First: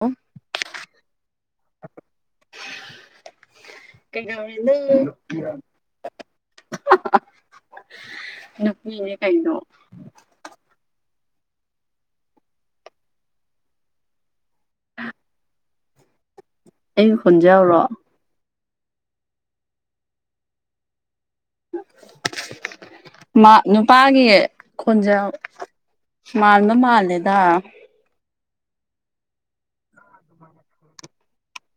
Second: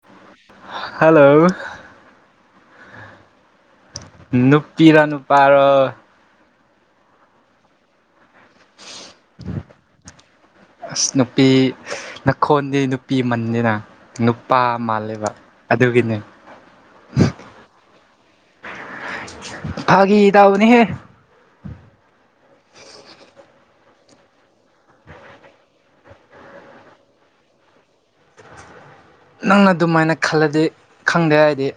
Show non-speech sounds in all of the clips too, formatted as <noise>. ꯑꯣ ꯍꯜꯂꯣ <unintelligible> ꯅꯨꯞꯄꯤꯔ ꯅꯨꯄꯥꯔ‌ꯣ ꯅꯨꯞꯄꯤꯅꯦ ꯀꯩꯅꯣ ꯑꯁ ꯅꯨꯞꯄꯤ ꯅꯈꯣꯟꯗꯤ ꯅꯨꯞꯄꯤ ꯃꯟꯗꯦꯅ ꯅꯨꯞꯄꯥ ꯃꯥꯜꯂꯦꯕ ꯑꯗꯨꯒꯤꯅ‌ꯦ ꯑꯩ ꯈ‌ꯣꯟꯖ‌ꯦꯜꯔꯣ ꯐꯥꯒꯤ ꯗꯧꯕꯅꯤꯍꯦ <unintelligible> ꯃꯥ ꯅꯨꯄꯥꯒꯤ ꯈꯣꯟꯖꯦꯜ ꯃꯥꯟꯕ ꯃꯥꯜꯂꯦꯗ ꯅꯪ ꯑꯗꯨꯃꯥꯏꯅ ꯈꯜꯂꯗꯤ ꯈꯪꯗꯦ ꯑꯩꯗꯤ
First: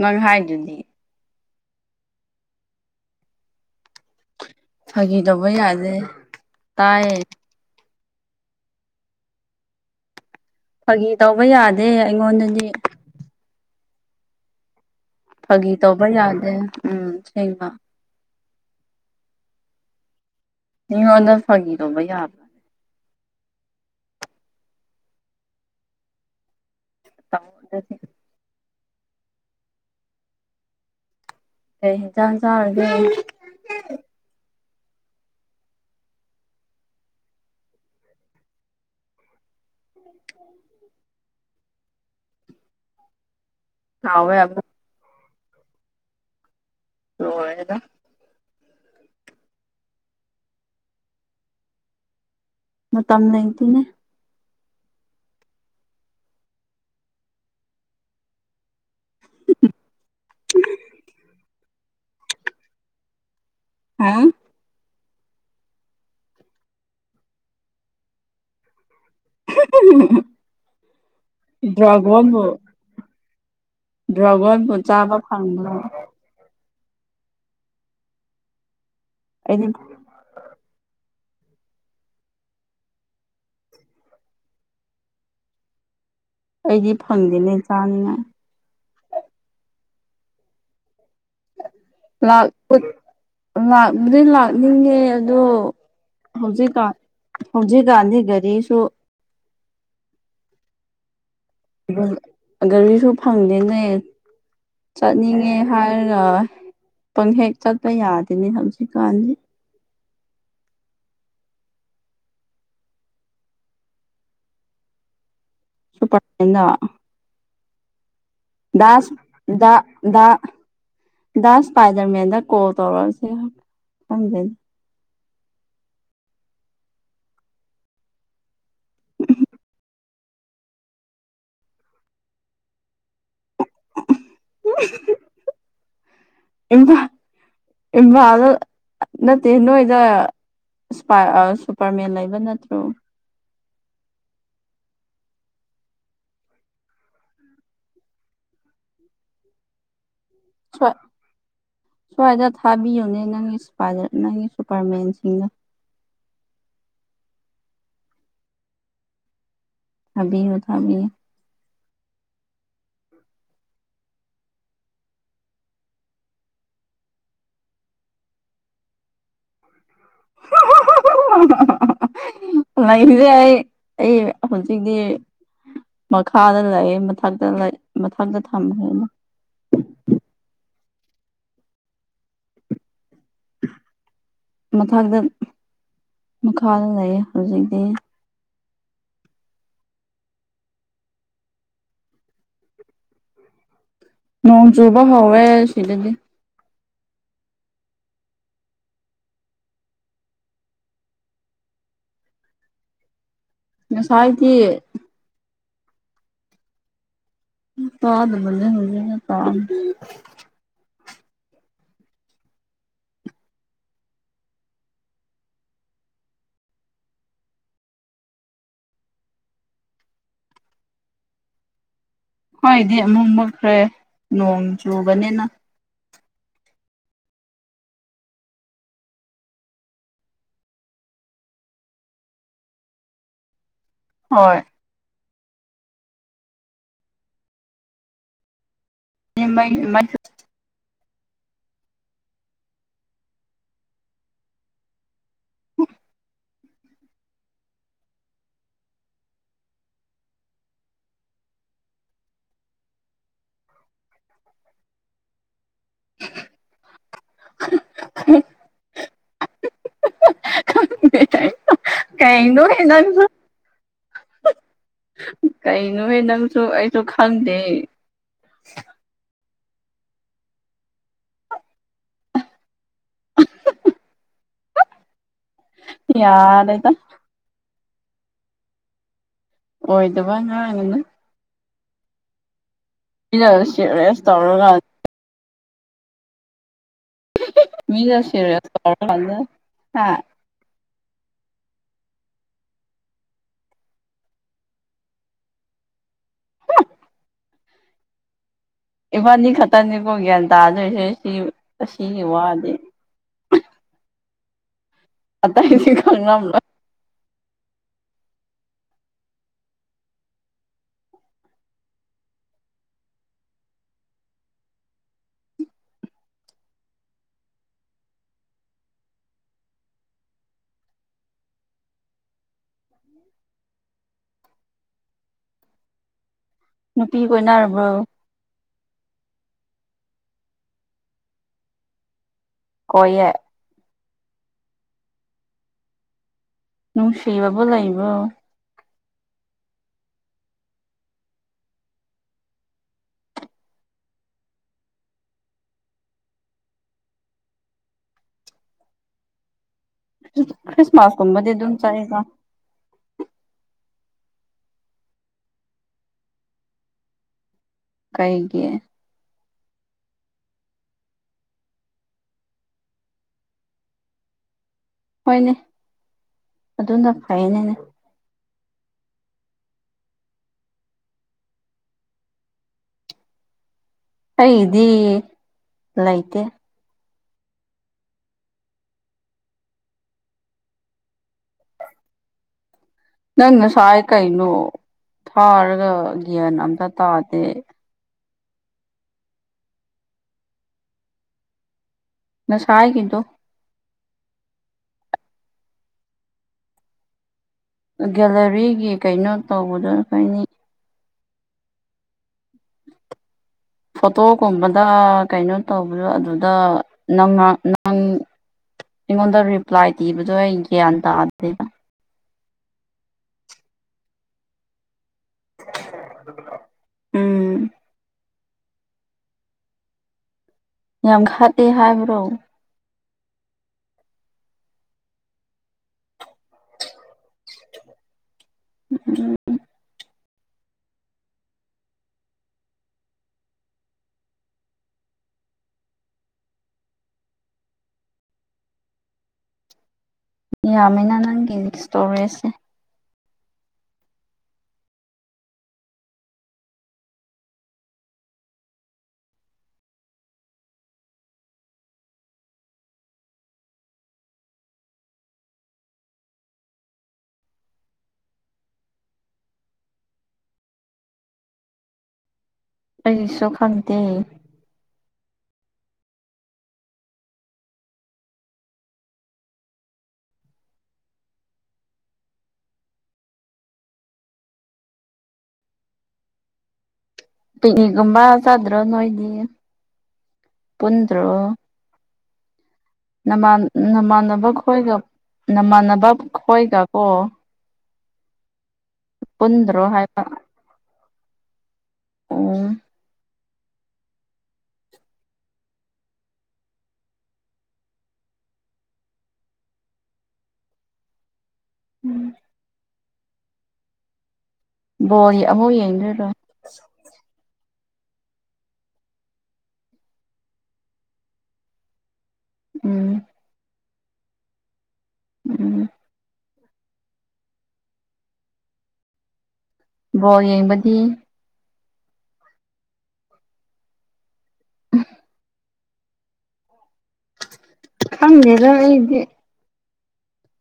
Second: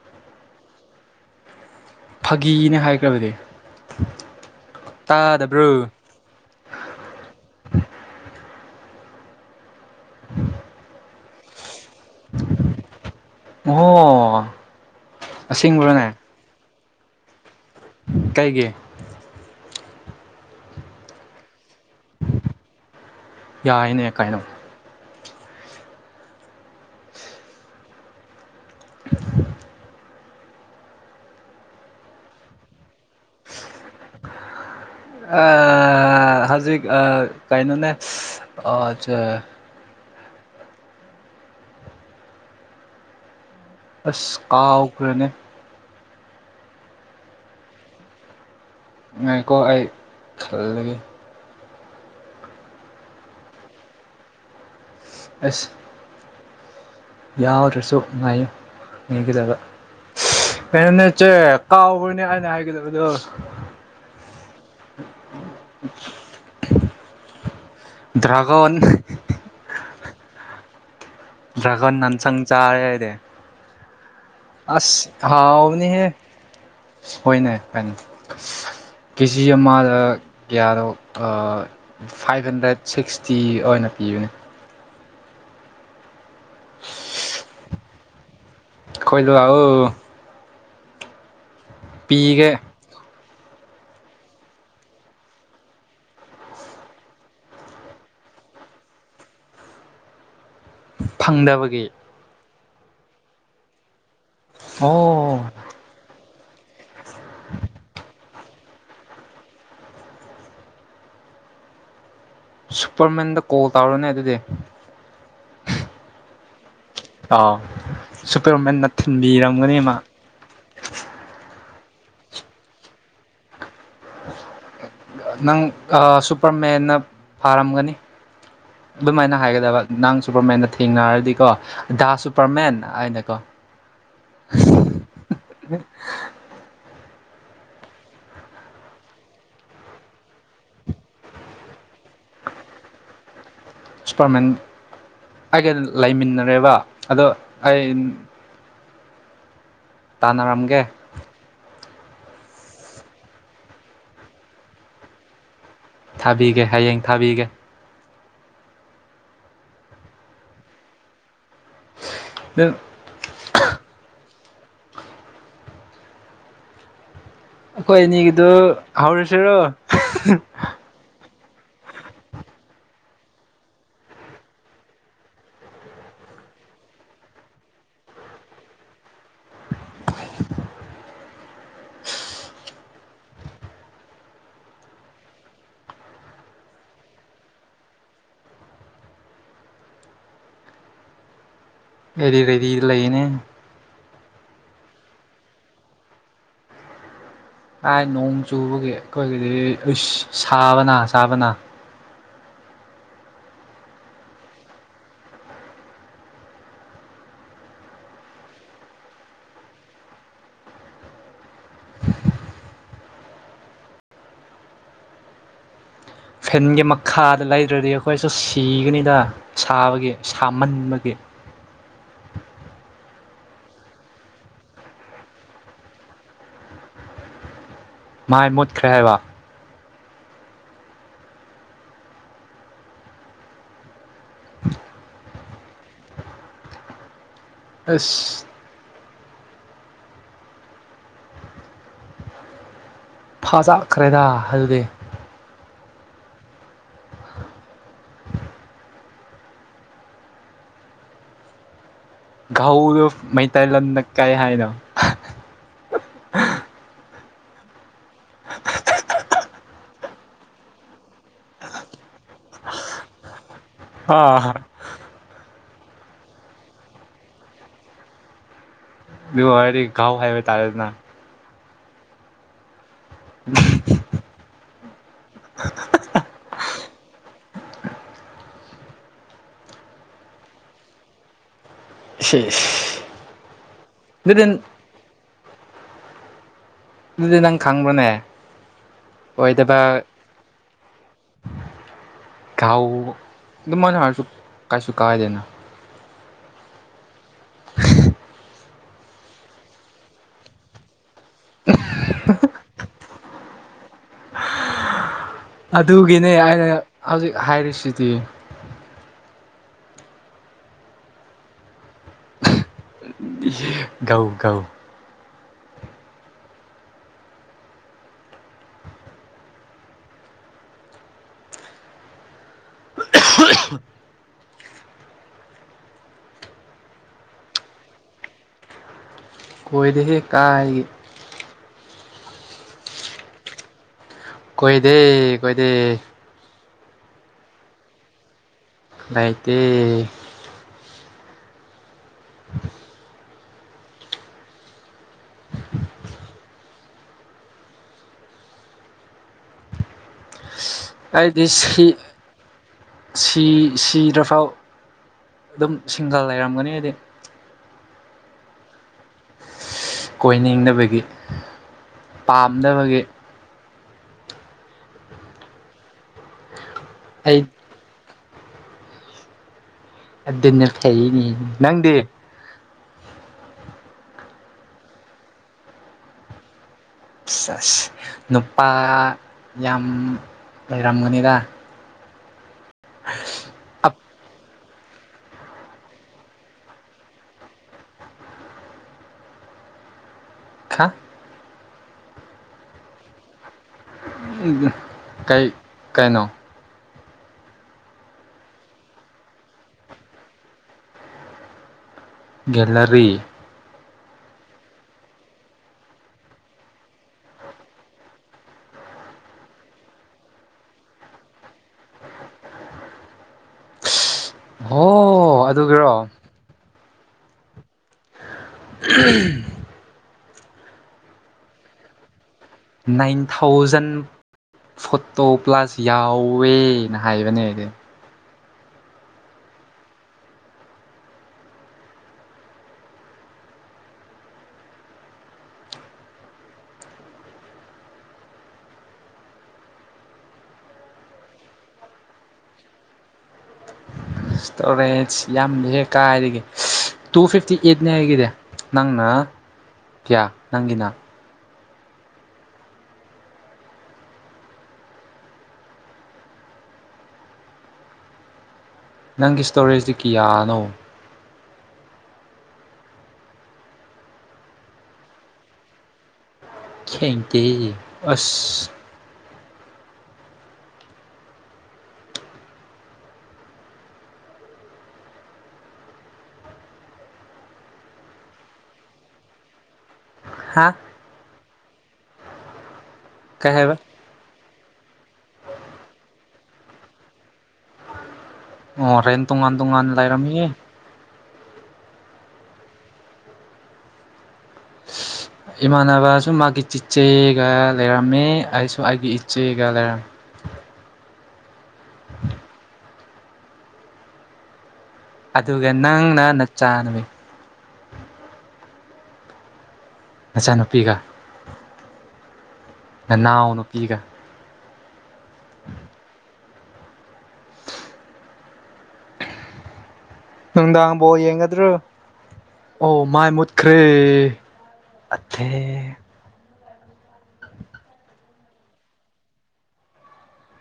ꯅꯪ ꯍꯥꯏꯗꯨꯗꯤ ꯐꯥꯒꯤꯅꯦ ꯍꯥꯏꯈ꯭ꯔꯕꯗꯤ ꯐꯥꯒꯤ ꯗꯧꯕ ꯇꯥꯗꯕ꯭ꯔꯣ ꯌꯥꯗꯦ ꯇꯥꯏ ꯐꯥꯒꯤ ꯇꯧꯕ ꯌꯥꯗꯦ ꯑꯩꯉꯣꯟꯗꯗꯤ ꯑꯣ ꯐꯥꯒꯤ ꯇꯧꯕ ꯑꯁꯦꯡꯕ꯭ꯔꯣꯅꯦ ꯌꯥꯗꯦ ꯎꯝ ꯁꯦꯡꯃ ꯀꯩꯒꯤ ꯃꯤꯉꯣꯟꯗ ꯐꯥꯒꯤꯗꯧꯕ ꯌꯥ ꯌꯥꯏꯅꯦ ꯀꯩꯅꯣ <unintelligible> <inaudible> ꯀꯩ ꯍ‌ꯦꯟꯖꯥꯡ ꯆꯥꯔꯒ‌ꯦ ꯑꯥ ꯍꯧꯖꯤꯛ ꯑꯥ ꯀꯩꯅꯣ ꯅꯦ ꯑꯥ ꯖ <inaudible> ꯍꯥꯎꯋꯦ ꯑꯁ ꯑꯃꯨꯛ ꯀꯥꯎꯈ꯭ꯔꯅꯦ ꯂ‌ꯣꯏꯔ‌ꯦꯗ ꯉꯥꯏꯈ‌ꯣ ꯑꯩ ꯈꯜꯂꯤꯒ‌ꯦ ꯃꯇꯝ ꯂꯩ ꯇ‌ꯦꯅꯦ ꯑꯁ ꯌꯥꯎꯗ꯭ꯔꯁꯨ ꯉꯥꯏꯌꯨ ꯌꯦꯡꯒꯗꯕ ꯀꯩꯅꯣꯅꯦ ꯆꯦ ꯀꯥꯎꯒ꯭ꯔꯤꯅꯦ ꯑꯩꯅ ꯍꯥꯏꯒꯗꯕꯗꯣ <unintelligible> ꯗ꯭ꯔꯒꯣꯟ <unintelligible> ꯗ꯭ꯔꯒ‌ꯣꯟ ꯅꯥꯟꯁꯪ ꯆꯥꯔꯦ ꯑꯩꯗꯤ ꯗ꯭ꯔꯒꯣꯟ ꯑꯁ ꯑꯍꯥꯎ ꯕꯅꯤꯍꯦ ꯍꯣꯏꯅꯦ ꯐꯩꯅꯦ ꯀꯦꯖꯤ ꯑꯩꯗꯤ ꯑꯃꯥꯂꯛ ꯀꯤꯌꯥꯅ‌ꯣ ꯑꯥ ꯐꯥꯏꯚ ꯍꯟꯗ꯭ꯔꯦꯠ ꯁꯤꯛꯁꯇꯤ ꯑꯣꯏꯅ ꯄꯤꯕꯅꯦ ꯑꯩꯗꯤ ꯐꯪꯗꯦꯅꯦ ꯆꯥꯅꯤꯉꯥꯏ ꯈ‌ꯣꯏꯗ ꯂꯥꯑ‌ꯣ ꯄꯤꯒꯦ ꯂꯥꯛꯄꯒꯤ ꯂꯥꯛꯄꯗꯤ ꯂꯥꯛꯅꯤꯡꯉꯦ ꯑꯗꯣ ꯍꯧꯖꯤꯛꯀꯥꯟ ꯍꯧꯖꯤꯛꯀꯥꯟꯗꯤ ꯒꯥꯔꯤꯁꯨ ꯐꯪꯗꯕꯒꯤ ꯒꯥꯔꯤꯁꯨ ꯐꯪꯗꯦꯅꯦ ꯑꯣ ꯆꯠꯅꯤꯡꯉꯦ ꯍꯥꯏꯔ ꯄꯪꯍꯦꯛ ꯆꯠꯄ ꯌꯥꯗꯦꯅꯦ ꯍꯧꯖꯤꯛꯀꯥꯟꯗꯤ ꯁꯨꯄꯔꯃꯦꯟꯗ ꯀꯣꯜ ꯇꯧꯔꯅꯦ ꯑꯗꯨꯗꯤ ꯄ <inaudible> <unintelligible> ꯑꯥꯎ ꯁꯨꯄꯔꯃꯦꯟꯅ ꯊꯤꯟꯕꯤꯔꯝꯒꯅꯤ ꯃꯥ ꯗꯥ ꯗꯥ ꯏꯁꯄꯥꯏꯗꯔ ꯃꯦꯟꯗ ꯀꯣꯜ ꯇꯧꯔꯁꯤꯔꯥ ꯈꯪꯗꯦꯅꯦ ꯅꯪ ꯑꯥ ꯁꯨꯄꯔꯃꯦꯟꯅ ꯐꯥꯔꯝꯒꯅꯤ ꯑꯗꯨꯃꯥꯏꯅ ꯍꯥꯏꯒꯗꯕ ꯅꯥꯡ ꯁꯨꯄꯔꯃꯦꯟꯅ ꯊꯦꯡꯅꯔꯗꯤꯀꯣ ꯗꯥ ꯁꯨꯄꯔꯃꯦꯟ ꯍꯥꯏꯅꯀꯣ ꯎ <unintelligible> <inaudible> ꯎ <unintelligible> <inaudible> ꯏꯝꯐꯥꯜ ꯏꯝꯐꯥꯜꯗ ꯅꯠꯇꯦ ꯅꯣꯏꯗ ꯏꯥꯁꯄꯥꯏ ꯑꯥ ꯁꯨꯄꯔꯃꯦꯟ ꯂꯩꯕ ꯅꯠꯇ꯭ꯔꯣ ꯁꯄꯔꯃꯅꯦꯟ ꯑꯩꯒ ꯂꯩꯃꯤꯟꯅꯔꯦꯕ ꯑꯗꯣ ꯑꯩ ꯇꯥꯟꯅꯔꯝꯒꯦ ꯍꯣꯏ ꯑꯗꯣ ꯊꯕꯤꯌꯨꯅꯦ ꯅꯪꯒꯤ ꯏꯁꯄꯥꯏꯗꯔ ꯅꯪꯒꯤ ꯁꯨꯄꯔꯃꯦꯟꯁꯤꯡꯅ ꯊꯥꯕꯤꯒꯦ ꯍꯌꯦꯡ ꯊꯥꯕꯤꯒꯦ ꯊꯕꯤꯌꯨ ꯊꯕꯤꯌꯨ ꯑꯗꯨ ꯑꯩꯈꯣꯏ ꯑꯅꯤꯒꯤꯗꯨ ꯍꯧꯔꯁꯤꯔꯣ ꯂꯩꯔꯤꯁꯦ ꯑꯩ ꯑꯩ ꯍꯧꯖꯤꯛꯗꯤ ꯃꯈꯥꯗ ꯂꯩꯌꯦ ꯃꯊꯛꯇ ꯂꯩ ꯃꯊꯛꯇ ꯊꯝꯈ꯭ꯔꯦ ꯑꯩꯅ ꯃꯊꯛꯇ ꯃꯈꯥꯗ ꯂꯩꯌꯦ ꯍꯧꯖꯤꯛꯇꯤ ꯑꯦꯗꯤ ꯔꯦꯗꯤꯗ ꯂꯩꯌꯦꯅꯦ ꯅꯣꯡ ꯆꯨꯕ ꯍꯧꯋꯦ ꯁꯤꯗꯗꯤ ꯀꯥꯏ ꯅꯣꯡ ꯆꯨꯕꯒꯤ ꯑꯩꯈꯣꯏꯒꯤꯗꯤ ꯏꯁ ꯁꯥꯕꯅ ꯁꯥꯥꯕꯅ ꯉꯁꯥꯏꯗꯤ ꯐꯗꯕꯅꯤ ꯍꯧꯒꯅꯦ ꯀꯥꯝ <unintelligible> <inaudible> ꯐꯦꯟꯒꯤ ꯃꯈꯥꯗ ꯂꯩꯗ꯭ꯔꯗꯤ ꯑꯩꯈꯣꯏꯁꯨ ꯁꯤꯒꯅꯤꯗ ꯁꯥꯕꯒꯤ ꯁꯥꯃꯟꯕꯒꯤ ꯍꯣꯏꯗꯤ ꯑꯃꯨꯛ ꯃꯨꯠꯈ꯭ꯔꯦ ꯅꯣꯡ ꯆꯨꯕꯅꯤꯅ ꯃꯥꯏ ꯃꯨꯠꯈ꯭ꯔꯦ ꯍꯥꯏꯕ ꯍꯣꯏ ꯑꯁ ꯃ <unintelligible> <inaudible> ꯐꯥꯖꯈ꯭ꯔꯦꯗ ꯑꯗꯨꯗꯤ ꯎꯝ <unintelligible> <inaudible> ꯒꯍꯧꯂꯨꯞ ꯃꯩꯇꯩ ꯂꯣꯟꯗ ꯀꯥꯏ ꯍꯥꯏꯅꯣ ꯑ <unintelligible> <inaudible> ꯀꯩꯅꯣꯍꯦ ꯅꯥꯪꯁꯨ ꯍꯥ ꯑꯥ ꯀꯩꯅꯣꯍꯦ ꯅꯪꯁꯨ ꯑꯩꯁꯨ ꯈꯪꯗꯦ ꯗꯨ ꯍꯥꯢꯔꯗꯤ ꯒꯥꯎ ꯍꯥꯢꯕ ꯇꯥꯔꯦꯗꯅ <unintelligible> <unintelligible> ꯌꯥꯔꯦꯗ ꯑꯣꯏꯗꯕ ꯉꯥꯡꯉꯅꯨ ꯁꯤꯁ <unintelligible> ꯁꯤꯔꯦꯁ ꯑꯗꯨꯗꯤ ꯇꯧꯔꯒ ꯑꯗꯨꯗꯤ ꯅꯪ ꯈꯪꯕ꯭ꯔꯣꯅꯦ ꯃꯤꯅ ꯁꯦꯔꯤꯌꯁ ꯇꯧꯔꯀꯥꯟꯗ ꯑꯣꯏꯗꯕ ꯍꯥ ꯀꯥꯎ ꯑꯗꯨꯃꯥꯏꯅ ꯍꯥꯢꯔꯁꯨ ꯀꯥꯏꯁꯨ ꯀꯥꯏꯗꯦꯅ <unintelligible> ꯏꯕꯥꯅꯤ ꯈꯠꯇꯅꯦꯀꯣ ꯒ꯭ꯌꯥꯟ ꯇꯥꯗꯣꯏꯁꯤ ꯁꯤ ꯑꯁꯤꯒꯤ ꯋꯥꯗꯤ ꯑꯇꯩꯗꯤ ꯑꯗꯨꯒꯤꯅꯦ ꯑꯩꯅ ꯈꯪꯂꯝꯂꯣꯏ ꯍꯧꯖꯤꯛ ꯍꯥꯏꯔꯤꯁꯤꯗꯤ ꯢꯍꯦ ꯒꯧ ꯒꯧ ꯅꯨꯄꯤ ꯀꯣꯏꯅꯔꯕ꯭ꯔꯣ ꯀꯣꯏꯗꯦꯍꯦ ꯀꯥꯏꯗꯒꯤ ꯀꯣꯏꯌꯦ ꯀꯣꯏꯗꯦ ꯀꯣꯏꯗꯦ ꯅꯨꯡꯁꯤꯕꯕꯨ ꯂꯩꯕ꯭ꯔꯣ ꯂꯩꯇꯦ ꯈ꯭ꯔꯤꯁꯃꯥꯁ ꯑꯩꯗꯤ ꯀꯨꯝꯕꯗꯤ ꯑꯗꯨꯝ ꯁꯤ ꯆꯠꯂꯤꯀꯥ ꯁꯤ ꯁꯤꯗ꯭ꯔꯐꯥꯎ ꯑꯗꯨꯝ ꯁꯤꯡꯒꯜ ꯂꯩꯔꯝꯒꯅꯤ ꯑꯩꯗꯤ ꯀꯩꯒꯤ ꯀꯣꯏꯅꯤꯡꯗꯕꯒꯤ ꯄꯥꯝꯗꯕꯒꯤ ꯍꯣꯏꯅꯦ ꯑꯗꯨꯅ ꯑꯩ ꯐꯩꯅꯦꯅꯦ ꯑꯗꯨꯅ ꯐꯩꯅꯦ ꯅꯪꯗꯤ ꯑꯩꯒꯤꯗꯤ ꯂꯩꯇꯦ ꯑꯁ ꯑꯁ ꯅꯨꯄꯥ ꯌꯥꯝ ꯂꯩꯔꯝꯒꯅꯤꯗ ꯅꯪ ꯉꯁꯥꯏ ꯀꯩꯅꯣ ꯊꯥꯔꯒ ꯒ꯭ꯌꯥꯟ ꯑꯝꯇ ꯇꯥꯗꯦ ꯈꯥ ꯉꯁꯥꯏꯒꯤꯗꯣ ꯎꯪꯒ ꯀꯩ ꯀꯩꯅꯣ ꯒꯦꯂꯔꯤꯒꯤ ꯀꯩꯅꯣ ꯇꯧꯕꯗ ꯑꯩꯈꯣꯏꯅꯤ ꯒꯦꯂꯔꯤ ꯐꯣꯇꯣꯀꯨꯝꯕꯗ ꯀꯩꯅꯣ ꯇꯧꯕꯗꯣ ꯑꯗꯨꯗ ꯅꯪꯅ ꯅꯪ ꯑꯩꯉꯣꯟꯗ ꯔꯤꯄ꯭ꯂꯥꯏ ꯄꯤꯕꯗꯣ ꯑꯩ ꯒ꯭ꯌꯥꯟ ꯇꯥꯗꯦꯕ ꯑꯣ ꯑꯗꯨꯒꯤꯔꯣ ꯎꯝ <unintelligible> ꯌꯥꯝ ꯈꯠꯂꯦ ꯍꯥꯏꯕ꯭ꯔꯣ ꯅꯥꯏꯟ ꯊꯥꯎꯖꯟ ꯐꯣꯇꯣ ꯄ꯭ꯂꯁ ꯌꯥꯎꯋꯦꯅ ꯍꯥꯏꯕꯅꯦ ꯑꯩꯗꯤ <unintelligible> ꯌꯥꯝꯃꯤꯅ ꯅꯪꯒꯤ ꯁ꯭ꯇꯣꯔ꯭ꯦꯖꯁꯦ ꯁ꯭ꯇꯣꯔꯦꯠꯁ ꯌꯥꯝꯅ ꯍꯦꯛ ꯀꯥꯏꯗꯒꯤ ꯇꯨ ꯐꯤꯐꯇꯤ ꯑꯩꯠꯅꯦ ꯑꯩꯒꯤꯗꯤ ꯅꯪꯅ ꯀ꯭ꯌꯥ ꯅꯪꯒꯤꯅ ꯅꯪꯒꯤ ꯁ꯭ꯇꯣꯔꯦꯖꯇꯤ ꯀꯤꯌꯥꯅꯣ ꯑꯩꯁꯨ ꯈꯪꯗꯦ ꯈꯦꯡꯗꯦ ꯑꯁ ꯄꯤꯛꯅꯤꯛꯒꯨꯝꯕ ꯆꯗ꯭ꯔꯣ ꯅꯣꯏꯗꯤ ꯍꯥꯥ ꯄꯨꯟꯗ꯭ꯔꯣ ꯀꯩ ꯅꯃꯥꯟ ꯍꯥꯏꯕ ꯅꯃꯥꯟꯅꯕ ꯈꯣꯏꯒ ꯅꯃꯥꯟꯅꯕ ꯈꯣꯏꯒ ꯀꯣ ꯑꯣ ꯍꯣꯔꯦꯟ ꯇꯣꯉꯥꯟ ꯄꯨꯟꯗ꯭ꯔꯣ ꯇꯣꯉꯥꯟ ꯍꯥꯏꯕ ꯂꯩꯔꯝꯅꯤ ꯑꯣ ꯏꯃꯥꯟꯅꯕꯁꯨ ꯃꯥꯒꯤ ꯆꯤꯆꯦꯒ ꯂꯩꯔꯝꯃꯦ ꯑꯩꯁꯨ ꯑꯩꯒꯤ ꯏꯆꯦꯒ ꯂꯩꯔꯝꯃꯤ ꯎꯝ ꯕꯣꯜ ꯑꯗꯨꯒ ꯑꯃꯨꯛ ꯅꯪꯅ ꯌꯦꯡꯗꯣꯏꯔꯣ ꯅꯆꯥ ꯅꯃꯤ ꯅꯆꯥꯅꯨꯄꯤꯒ ꯎꯝ ꯅꯅꯥꯎ ꯅꯨꯄꯤꯒ ꯎꯝ ꯕꯣꯜ ꯅꯨꯡꯗꯥꯡ ꯌꯦꯡꯕꯗꯤ ꯕꯣꯜ ꯌꯦꯡꯒꯗ꯭ꯔꯣ ꯑꯣ ꯃꯥꯏ ꯃꯨꯠꯈ꯭ꯔꯦ ꯑꯊꯦ ꯈꯪꯗꯦꯗ ꯑꯩꯗꯤ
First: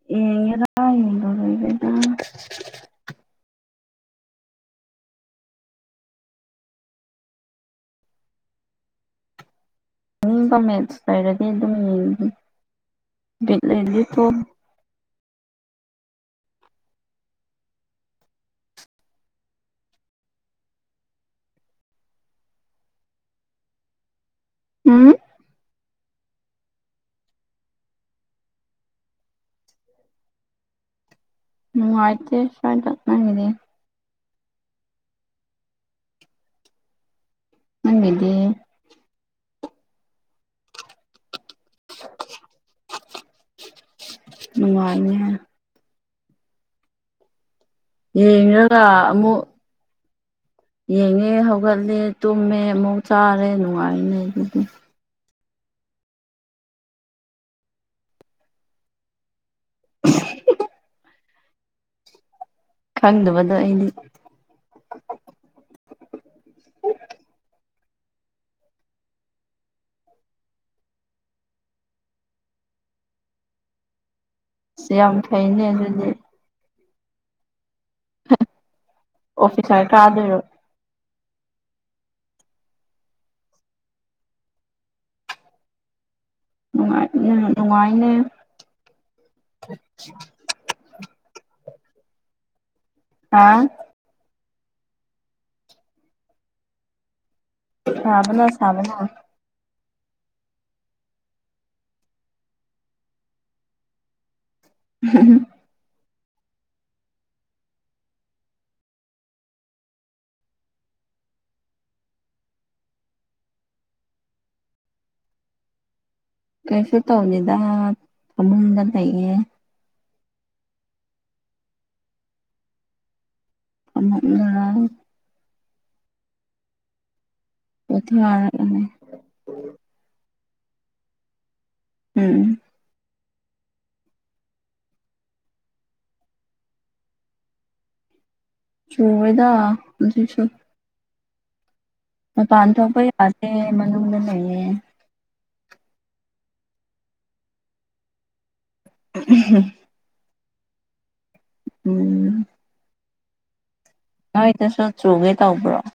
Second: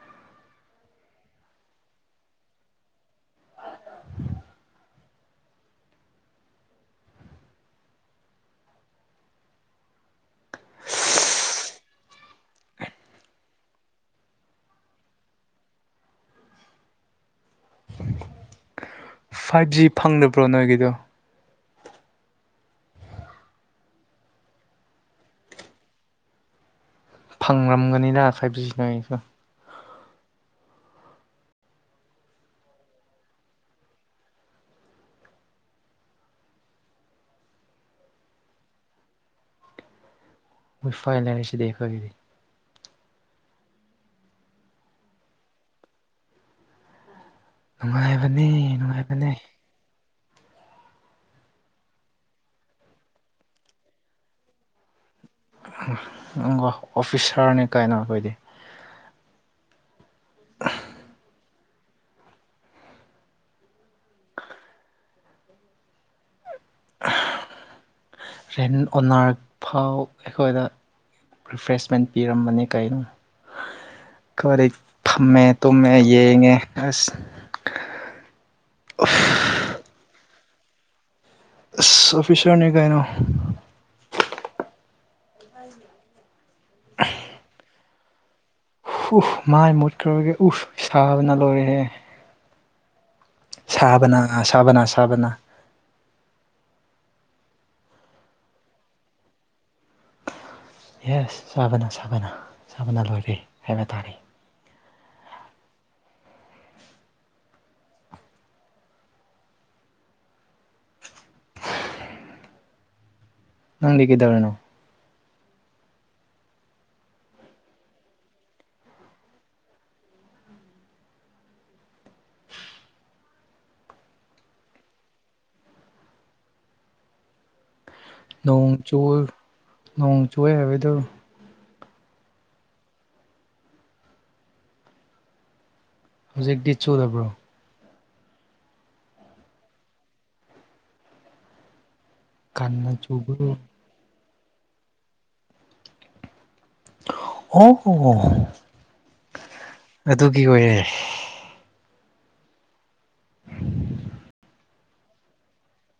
inaudible ꯑꯅꯤꯡꯕ ꯃꯦꯠꯁ ꯂꯩꯔꯗꯤ ꯑꯗꯨꯝ ꯌꯦꯡꯉꯤꯕꯤꯠ ꯂꯩꯔꯗꯤ ꯐꯥꯏꯚ ꯖꯤ ꯐꯪꯗꯕ꯭ꯔꯣ ꯅꯣꯏꯒꯤꯗꯣ ꯎꯝ ꯐꯪ꯭ꯔꯝꯒꯅꯤꯅ ꯐꯥꯏꯚꯖꯤꯅ ꯅꯣꯏꯁꯨ ꯅꯨꯡꯉꯥꯏꯇꯦ ꯁꯥꯏꯗꯥ ꯅꯪꯒꯤꯗꯤ ꯃꯣꯏ ꯐꯥꯏꯜ ꯂꯩ ꯍꯥꯏꯔꯤꯁꯤꯗꯤ ꯑꯩꯈꯣꯏꯒꯤꯗꯤ ꯅꯨꯡꯉꯥꯏꯅꯤ ꯅꯨꯡꯉꯥꯏꯕꯅꯤ ꯌꯦꯡꯔꯒ ꯅꯨꯡꯉꯥꯏꯕꯅꯤ ꯑꯃꯨꯛ ꯌꯦꯡꯉꯦ ꯍꯧꯒꯠꯂꯦ ꯇꯨꯝꯃꯦ ꯑꯃꯨꯛ ꯆꯥꯔꯦ ꯅꯨꯡꯉꯥꯏꯅꯦ ꯑꯗꯨꯗꯤ ꯅꯪ ꯑꯣꯐꯤꯁꯥꯔꯅꯤ ꯀꯥꯏꯅꯣ ꯑꯩꯈꯣꯏꯗꯤ unintelligible unintelligible ꯈꯪꯗꯕꯗꯣ ꯑꯩꯗꯤ unintelligible ꯔꯦꯟ ꯑꯣꯟꯅꯔꯛ ꯐꯥꯎ ꯑꯩꯈꯣꯏꯗ ꯔꯤꯐ꯭ꯔꯦꯁꯃꯦꯟ ꯄꯤꯔꯝꯕꯅꯤ ꯀꯩꯅꯣ ꯀꯔꯤ ꯑꯁ ꯌꯥꯝ ꯐꯝꯃꯦ ꯐꯩꯅꯦ ꯇꯨꯝꯃꯦ ꯑꯗꯨꯗꯤ ꯌꯦꯡꯉꯦ ꯑꯁ ꯑꯣꯐꯤꯁꯥꯔ ꯀꯥꯗꯣꯏꯔꯣ ꯑꯁ ꯑꯣꯐꯤꯁꯔꯅꯤ ꯀꯩꯅꯣ ꯍꯥꯏꯗꯤ ꯅꯨꯡꯉꯥꯏ ꯅꯨꯡꯉꯥꯏꯅ ꯎꯐ ꯃꯥꯏ ꯃꯨꯠꯈ꯭ꯔꯒ ꯎꯐ ꯁꯥꯕꯅ ꯂꯣꯏꯔꯦꯦ ꯍꯥꯥ ꯁꯥꯕꯅ ꯁꯥꯕꯅ ꯁꯥꯕꯅ ꯁꯥꯕꯅ ꯁꯥꯕꯅ ꯌꯦꯁ ꯆꯥꯕꯅ ꯁꯥꯥꯕꯅ ꯆꯥꯕꯅ ꯂꯣꯏꯔꯦ ꯍꯥꯏꯕ ꯇꯥꯔꯦ ꯍꯝ ꯅꯪꯗꯤ ꯀꯩꯗꯧꯔꯤꯅꯣ ꯀꯩꯁꯨ ꯇꯧꯅꯤꯗ ꯐꯃꯨꯡꯗ ꯂꯩꯌꯦ ꯑꯃꯛꯅ ꯑꯣꯠꯇꯥꯉꯥꯔ ꯅꯣꯡ ꯆꯨꯋꯥꯔ ꯅꯣꯡ ꯆꯨꯋꯦ ꯍꯥꯏꯕꯩꯗꯣ ꯎꯝ ꯍꯧꯖꯤꯛꯇꯤ ꯆꯨꯔꯥꯕ꯭ꯔꯣ ꯆꯨꯔꯋꯦꯗ ꯍꯧꯖꯤꯛꯁꯨ ꯃꯄꯥꯟ ꯀꯟꯅ ꯊꯣꯛꯄ ꯆꯨꯕ꯭ꯔꯣ ꯌꯥꯇꯦ ꯃꯅꯨꯡꯗ ꯂꯩꯌꯦ ꯑꯣ ꯍꯣ ꯎꯝꯍꯨꯝ ꯑꯗꯨꯒꯤ ꯑꯣꯏꯔꯦ ꯎꯝ ꯅꯣꯏꯗꯁꯨ ꯆꯨꯒꯦ ꯇꯧꯕ꯭ꯔꯣ